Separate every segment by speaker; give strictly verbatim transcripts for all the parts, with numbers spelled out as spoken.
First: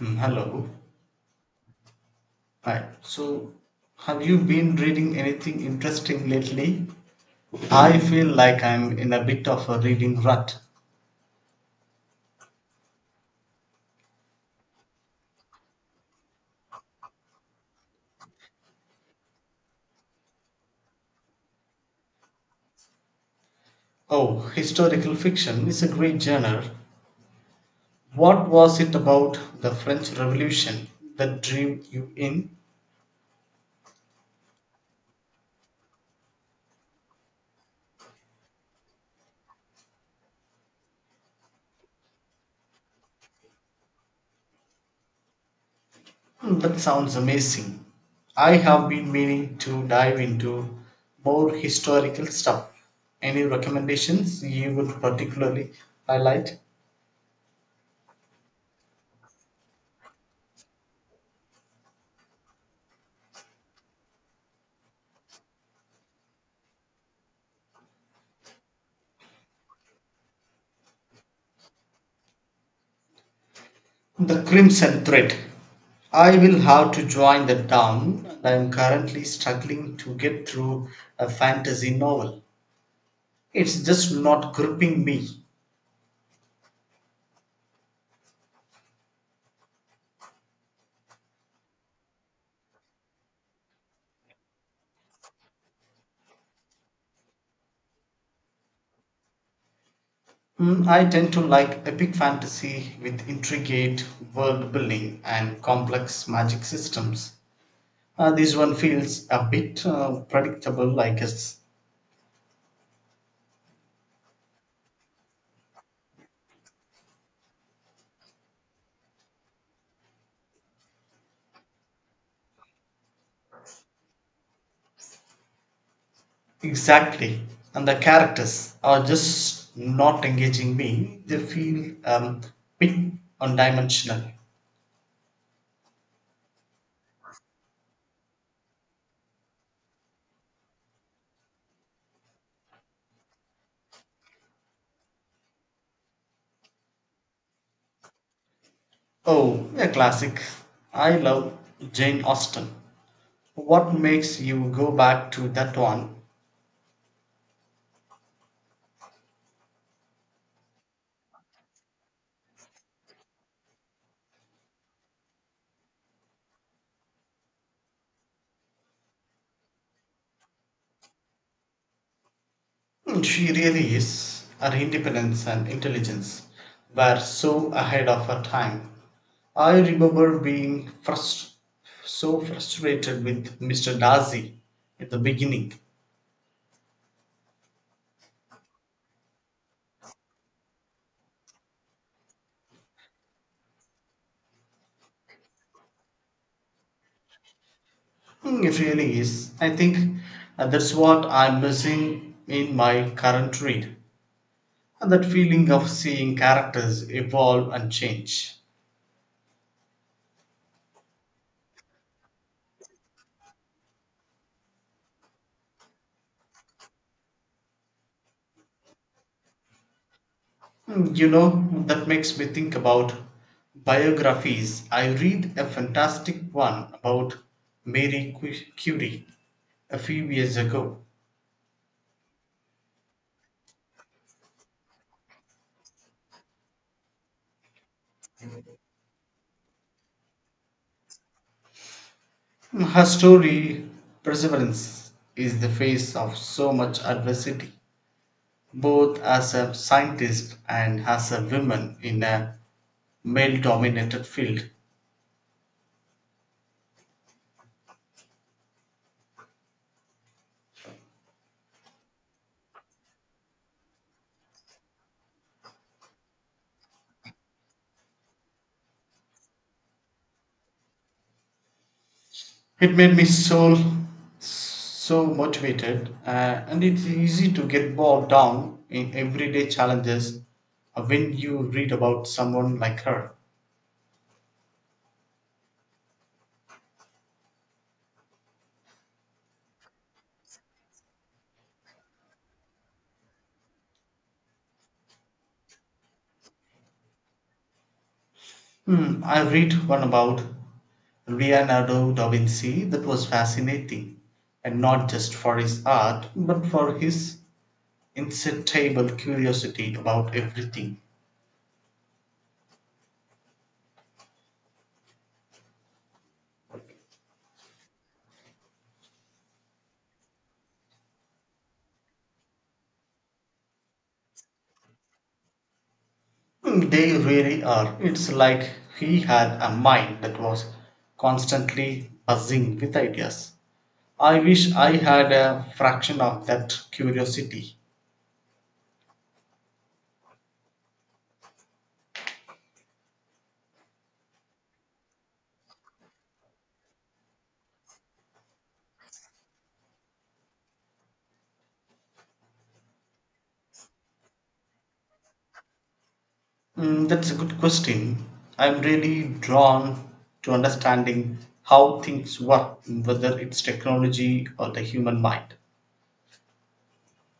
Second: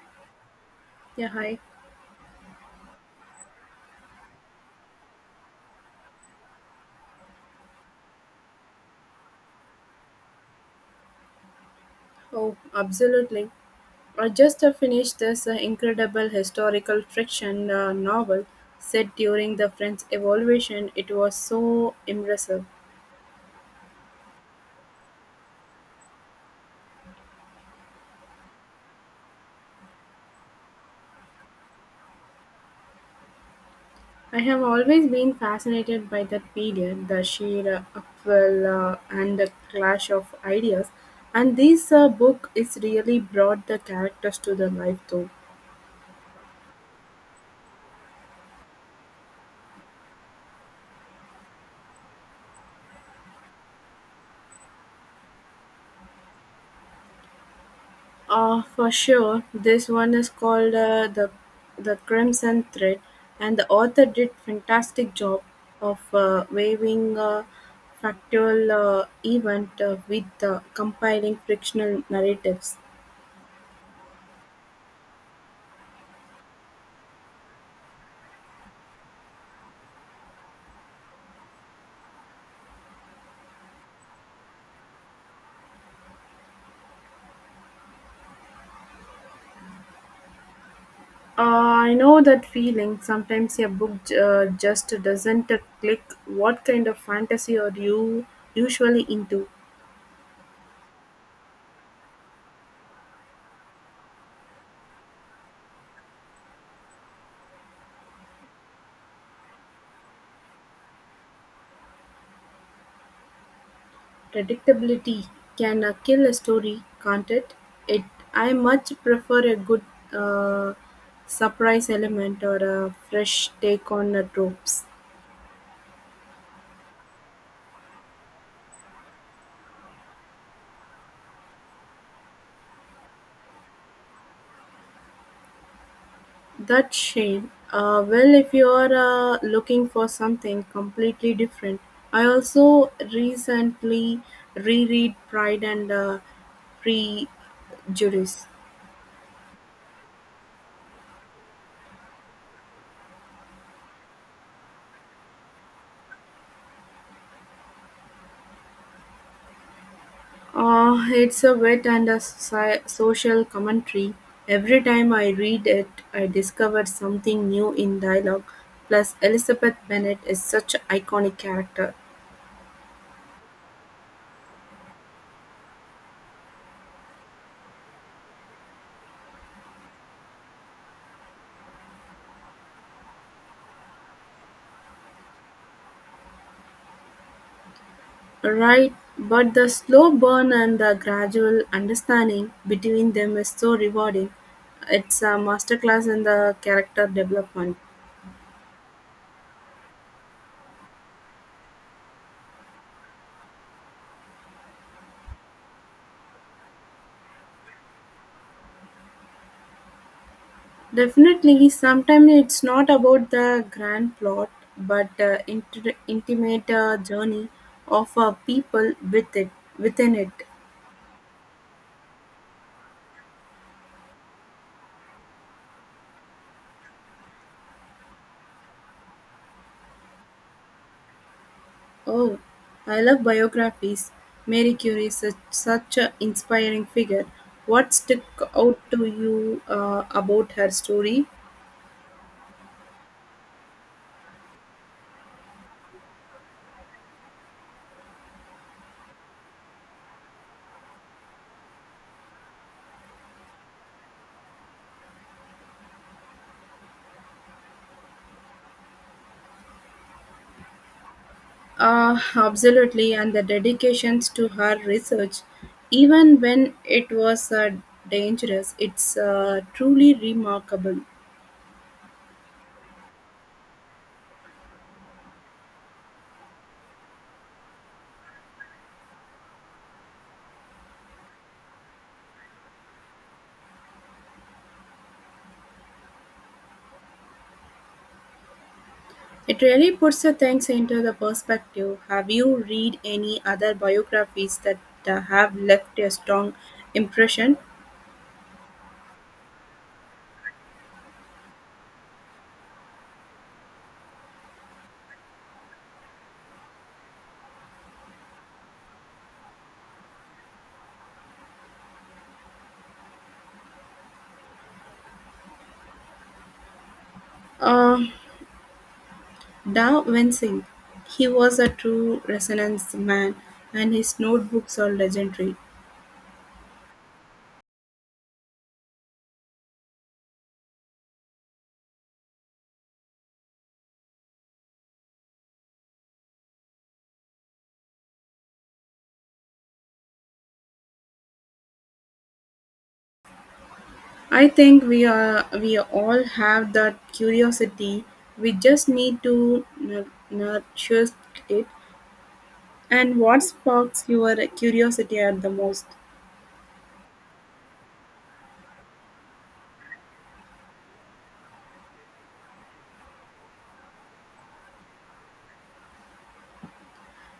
Speaker 1: Mm, Hello.
Speaker 2: Yeah, hi.
Speaker 1: Hi. So, have you been reading anything interesting lately? I feel like I'm in a bit of a reading rut.
Speaker 2: Oh, absolutely. I just uh, finished this uh, incredible historical fiction uh, novel set during the French Revolution. It was so impressive.
Speaker 1: Oh, historical fiction is a great genre. What was it about the French Revolution that drew you in?
Speaker 2: I have always been fascinated by that period, the sheer uh, upheaval uh, and the clash of ideas. And this uh, book is really brought the characters to the life, though.
Speaker 1: Hmm, That sounds amazing. I have been meaning to dive into more historical stuff. Any recommendations you would particularly highlight?
Speaker 2: Ah, for sure. This one is called uh, the the Crimson Thread, and the author did fantastic job of uh, weaving a factual uh, event uh, with uh, compiling fictional narratives.
Speaker 1: The Crimson Thread. I will have to join that down, and I am currently struggling to get through a fantasy novel. It's just not gripping me.
Speaker 2: Uh, I know that feeling. Sometimes a book uh, just doesn't click. What kind of fantasy are you usually into?
Speaker 1: Mm, I tend to like epic fantasy with intricate world building and complex magic systems. Uh, this one feels a bit uh, predictable, I guess.
Speaker 2: Predictability can uh, kill a story, can't it? It I much prefer a good uh, surprise element or a fresh take on the tropes.
Speaker 1: Exactly. And the characters are just not engaging me. They feel um, bit one dimensional.
Speaker 2: That's shame. Uh, well, if you are uh, looking for something completely different, I also recently reread Pride and uh, Prejudice.
Speaker 1: Oh, a classic. I love Jane Austen. What makes you go back to that one?
Speaker 2: Uh, it's a wit and a soci- social commentary. Every time I read it, I discover something new in dialogue. Plus, Elizabeth Bennet is such an iconic character.
Speaker 1: Hmm, She really is. Her independence and intelligence were so ahead of her time. I remember being frust- so frustrated with Mister Darcy at the beginning.
Speaker 2: Right, but the slow burn and the gradual understanding between them is so rewarding. It's a masterclass in the character development.
Speaker 1: Hmm, It really is. I think uh, that's what I'm missing in my current read. And that feeling of seeing characters evolve and change.
Speaker 2: Definitely, sometimes it's not about the grand plot, but the inter- intimate uh, journey of uh, people with it, within it.
Speaker 1: Mm, You know, that makes me think about biographies. I read a fantastic one about Mary Cu- Curie a few years ago.
Speaker 2: Oh, I love biographies. Mary Curie is such, such an inspiring figure. What stuck out to you uh, about her story?
Speaker 1: Mm, Her story, perseverance, is the face of so much adversity, both as a scientist and as a woman in a male dominated field.
Speaker 2: Uh, absolutely, and the dedications to her research, even when it was uh, dangerous, it's uh, truly remarkable.
Speaker 1: It made me so so motivated, uh, and it's easy to get bogged down in everyday challenges uh, when you read about someone like her.
Speaker 2: It really puts the things into the perspective. Have you read any other biographies that uh, have left a strong impression?
Speaker 1: Hmm, I read one about Leonardo da Vinci that was fascinating, and not just for his art, but for his insatiable curiosity about everything.
Speaker 2: Uh, da Vinci, he was a true resonance man, and his notebooks are legendary.
Speaker 1: Hmm, They really are. It's like he had a mind that was constantly buzzing with ideas. I wish I had a fraction of that curiosity.
Speaker 2: I think we are we all have that curiosity. We just need to nu- nurture it. And what sparks your curiosity at the most?
Speaker 1: Mm, that's a good question. I'm really drawn to understanding how things work, whether it's technology or the human mind.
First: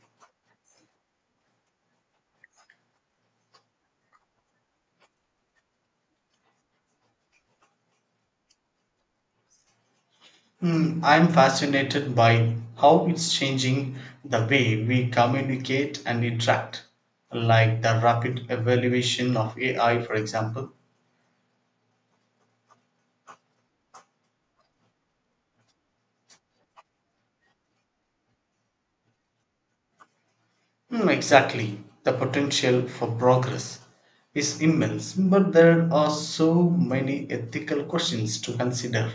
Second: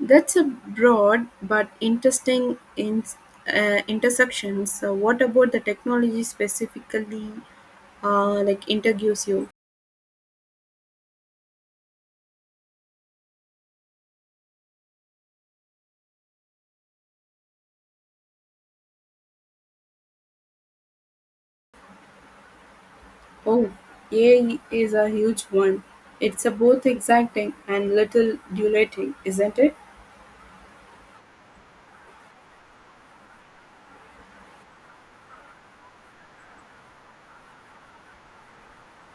Speaker 2: That's a broad but interesting in, uh, intersection. So, what about the technology specifically, uh, like interviews you?
Speaker 1: Mm, I'm fascinated by how it's changing the way we communicate and interact, like the rapid evaluation of A I, for example.
Speaker 2: Oh, A I is a huge one. It's a both exciting and little dilating, isn't it?
Speaker 1: Mm, exactly. The potential for progress is immense, but there are so many ethical questions to consider.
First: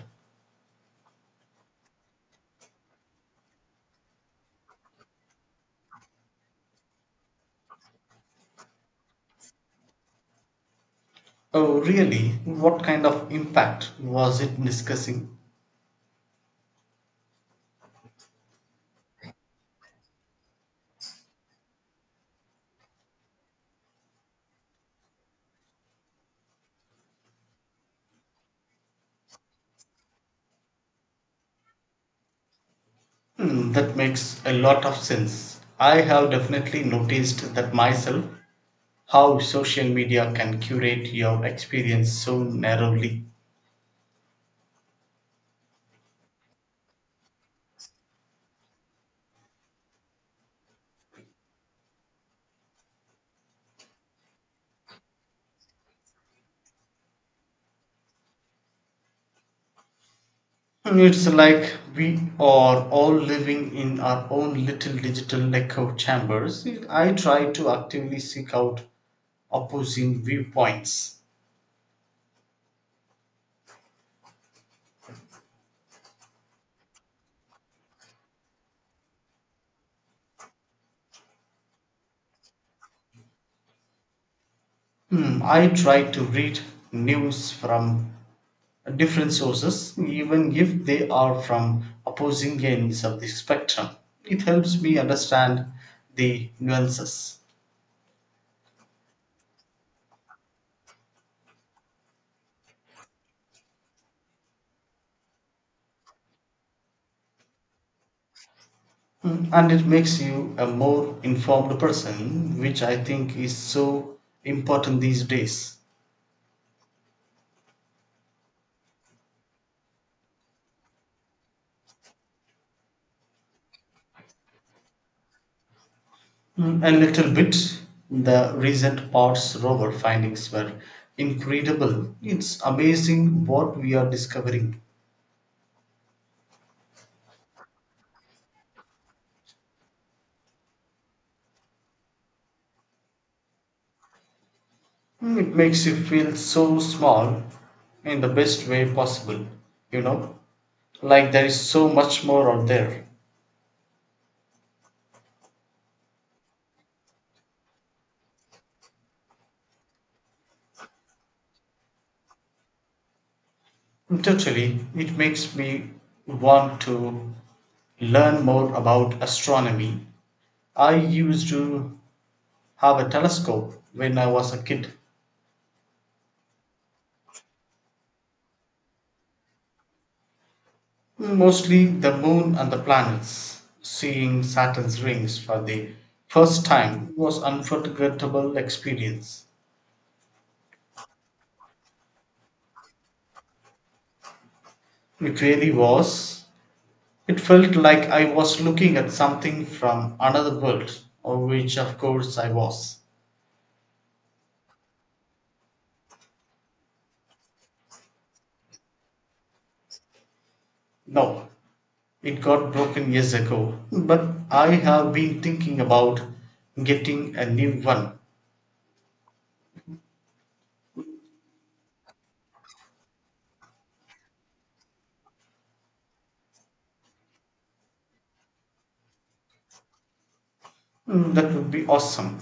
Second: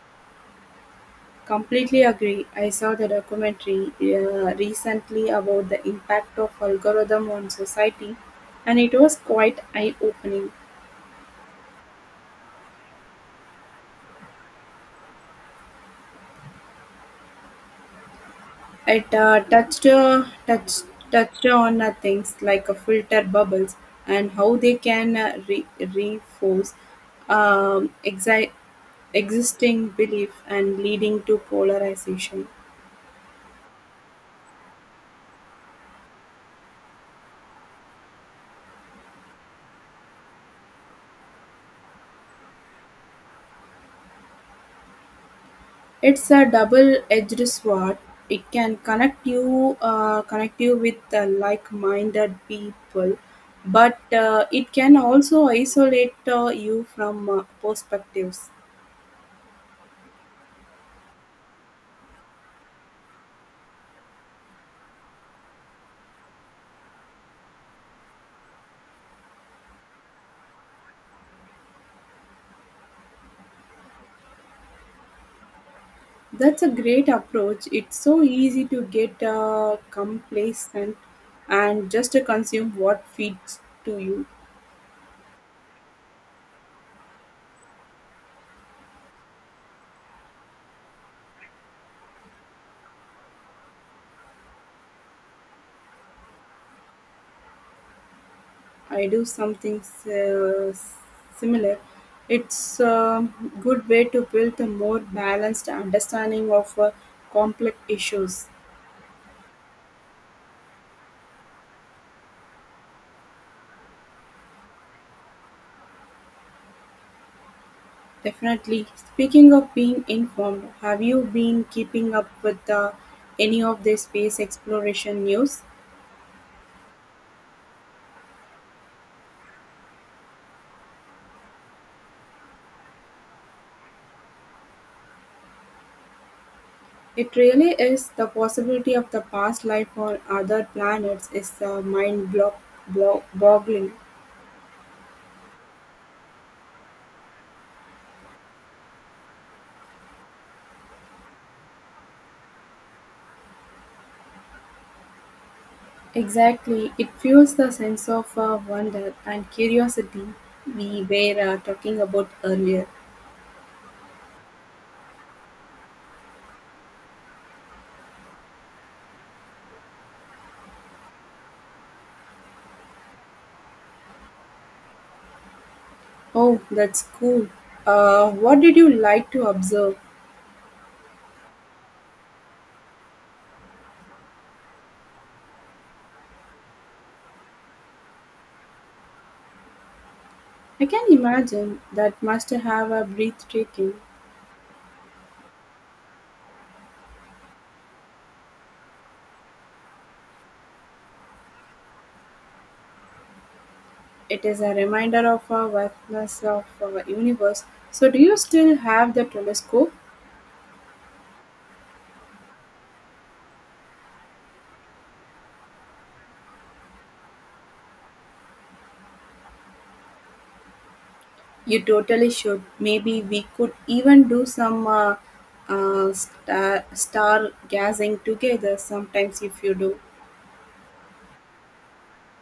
Speaker 2: Completely agree. I saw the documentary uh, recently about the impact of algorithm on society, and it was quite eye-opening.
Speaker 1: Oh, really? What kind of impact was it discussing?
Speaker 2: It uh, touched, uh, touched, touched on uh, things like uh, filter bubbles and how they can uh, re- reinforce um, exi- existing belief and leading to polarization.
Speaker 1: Hmm, that makes a lot of sense. I have definitely noticed that myself, how social media can curate your experience so narrowly.
Speaker 2: It's a double-edged sword. It can connect you, uh, connect you with uh, like-minded people, but uh, it can also isolate uh, you from uh, perspectives.
Speaker 1: It's like we are all living in our own little digital echo chambers. I try to actively seek out opposing viewpoints.
Speaker 2: That's a great approach. It's so easy to get uh, complacent and just to consume what feeds to you.
Speaker 1: Hmm, I try to read news from different sources, even if they are from opposing ends of the spectrum. It helps me understand the nuances.
Speaker 2: I do something uh, similar. It's a good way to build a more balanced understanding of uh, complex issues.
Speaker 1: Mm, and it makes you a more informed person, which I think is so important these days.
Speaker 2: Definitely. Speaking of being informed, have you been keeping up with uh, any of the space exploration news?
Speaker 1: Mm, a little bit. The recent parts rover findings were incredible. It's amazing what we are discovering.
Speaker 2: It really is the possibility of the past life on other planets is uh, mind blo- blo- boggling.
Speaker 1: Mm, it makes you feel so small, in the best way possible, you know, like there is so much more out there.
Speaker 2: Exactly, it fuels the sense of uh, wonder and curiosity we were uh, talking about earlier.
Speaker 1: Totally. It makes me want to learn more about astronomy. I used to have a telescope when I was a kid,
Speaker 2: Oh, that's cool. Uh, what did you like to observe?
Speaker 1: mostly the moon and the planets. Seeing Saturn's rings for the first time was unforgettable experience.
Speaker 2: I can imagine that must have a breathtaking.
Speaker 1: It really was. It felt like I was looking at something from another world, of which of course I was.
Speaker 2: It is a reminder of our vastness of our universe. So, do you still have the telescope?
Speaker 1: No, it got broken years ago, but I have been thinking about getting a new one.
Speaker 2: You totally should. Maybe we could even do some uh, uh, star, star gazing together sometimes if you do.
Speaker 1: Mm, That would be awesome.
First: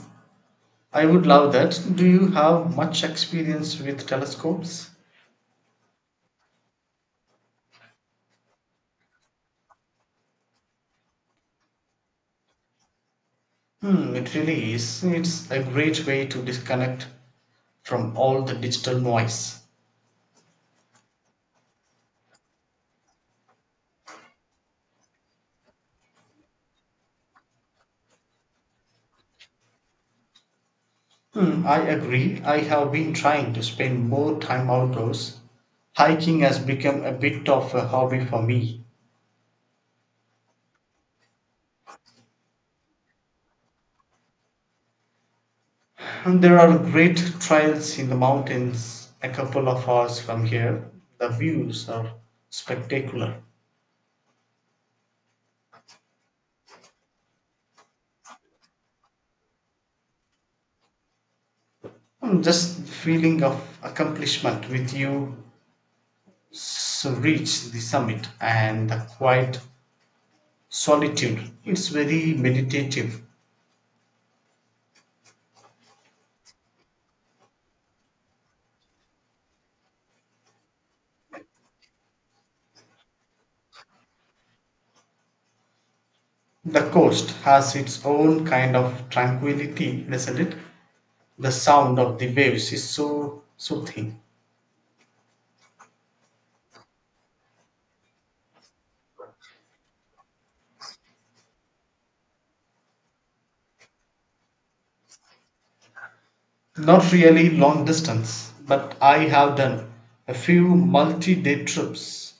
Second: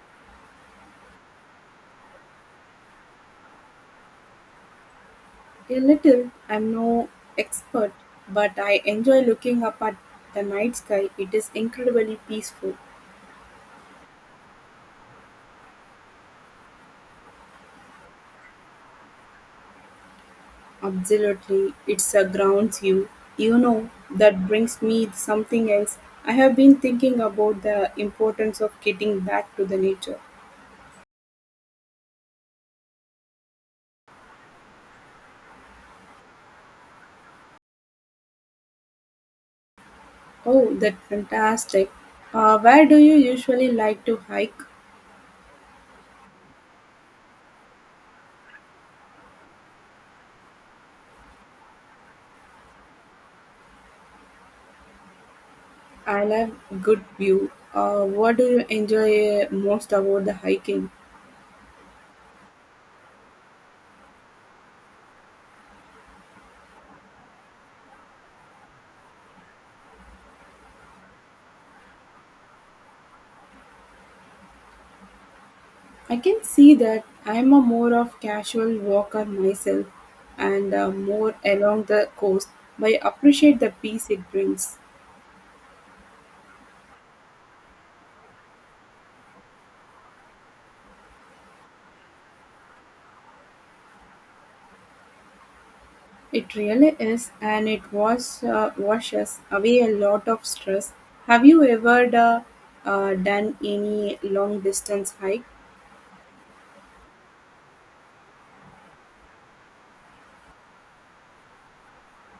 Speaker 1: I would love that. Do you have much experience with telescopes?
Speaker 2: A little. I'm no expert, but I enjoy looking up at the night sky. It is incredibly peaceful.
Speaker 1: Hmm, it really is. It's a great way to disconnect from all the digital noise.
Speaker 2: Absolutely. It surrounds you. You know, that brings me something else. I have been thinking about the importance of getting back to the nature.
Speaker 1: Hmm, I agree. I have been trying to spend more time outdoors. Hiking has become a bit of a hobby for me.
Speaker 2: Oh, that's fantastic. Uh, where do you usually like to hike?
Speaker 1: And there are great trails in the mountains a couple of hours from here. The views are spectacular.
Speaker 2: I love good view. Uh, what do you enjoy uh, most about the hiking?
Speaker 1: And just the feeling of accomplishment with you s- reach the summit, and the quiet solitude. It's very meditative.
Speaker 2: I can see that I'm a more of casual walker myself and uh, more along the coast, but I appreciate the peace it brings.
Speaker 1: The coast has its own kind of tranquility, doesn't it? The sound of the waves is so soothing.
Speaker 2: It really is, and it was uh, washes away a lot of stress. Have you ever uh, uh, done any long distance hike?
Speaker 1: Not really long distance, but I have done a few multi day trips.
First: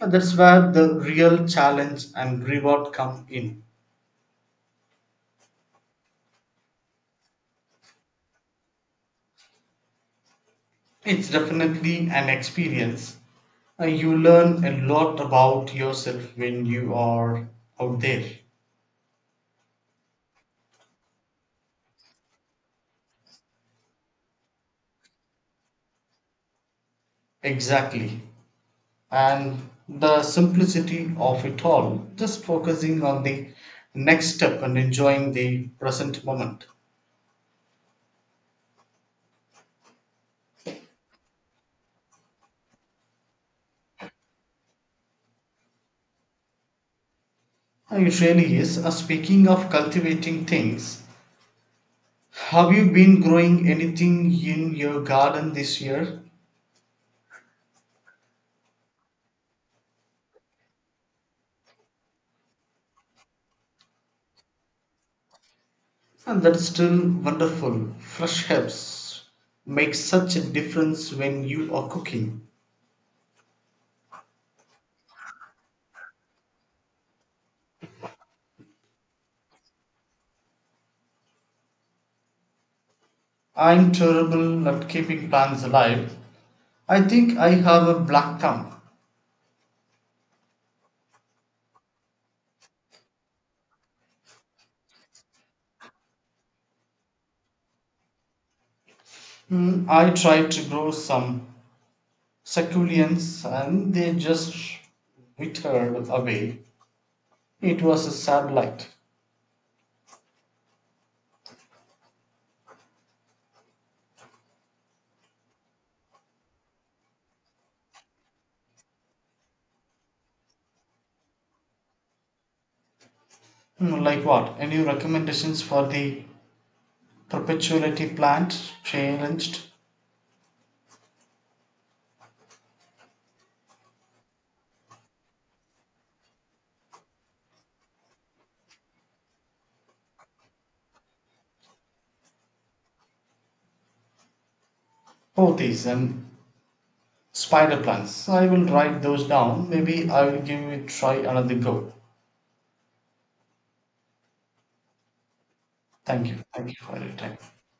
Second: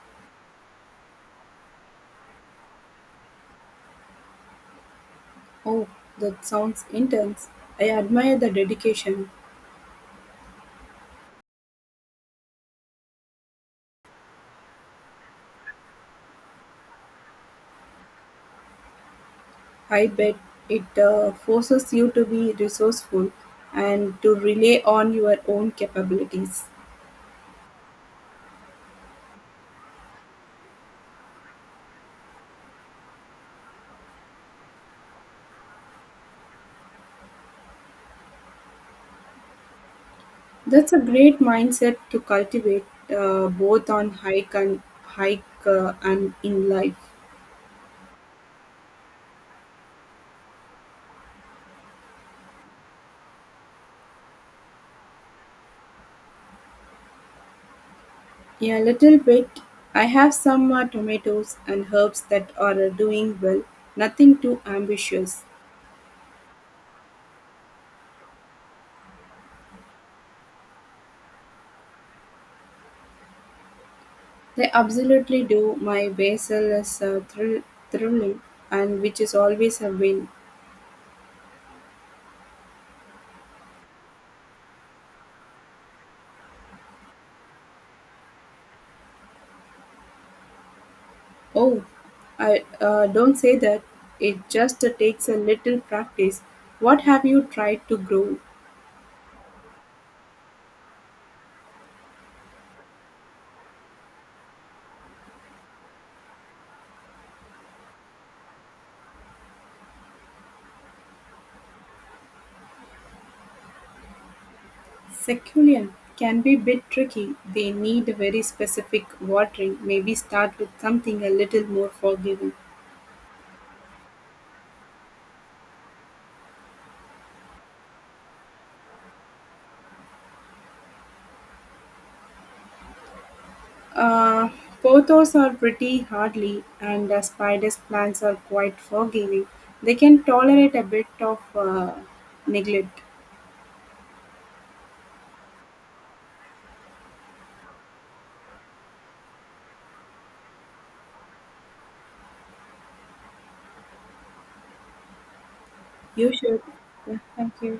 Speaker 1: And that's where the real challenge and reward come in.
Speaker 2: Oh, that sounds intense. I admire the dedication.
Speaker 1: It's definitely an experience. Uh, You learn a lot about yourself when you are out there.
Speaker 2: I bet it uh, forces you to be resourceful and to rely on your own capabilities.
Speaker 1: Exactly. And the simplicity of it all, just focusing on the next step and enjoying the present moment.
Speaker 2: That's a great mindset to cultivate uh, both on hike and hike uh, and in life.
Speaker 1: Uh, It really is. Uh, speaking of cultivating things, have you been growing anything in your garden this year?
Speaker 2: Yeah, a little bit. I have some uh, tomatoes and herbs that are uh, doing well. Nothing too ambitious.
Speaker 1: And that's still wonderful. Fresh herbs make such a difference when you are cooking.
Speaker 2: They absolutely do. My basil is uh, thrill- thrilling, and which is always a win.
Speaker 1: I'm terrible at keeping plants alive. I think I have a black thumb.
Speaker 2: Oh, I uh, don't say that. It just uh, takes a little practice. What have you tried to grow?
Speaker 1: Hmm, I tried to grow some succulents and they just withered away. It was a sad light.
Speaker 2: Succulent can be a bit tricky. They need a very specific watering. Maybe start with something a little more forgiving.
Speaker 1: Hmm, Like what? Any recommendations for the perpetuity plant challenged?
Speaker 2: Uh, pothos are pretty hardly, and uh, spiders' plants are quite forgiving. They can tolerate a bit of uh, neglect.
Speaker 1: Pothys and spider plants. So I will write those down. Maybe I'll give it try another go. Thank
Speaker 2: You
Speaker 1: you.
Speaker 2: should.
Speaker 1: Thank you for your
Speaker 2: Yeah,
Speaker 1: time.
Speaker 2: thank you.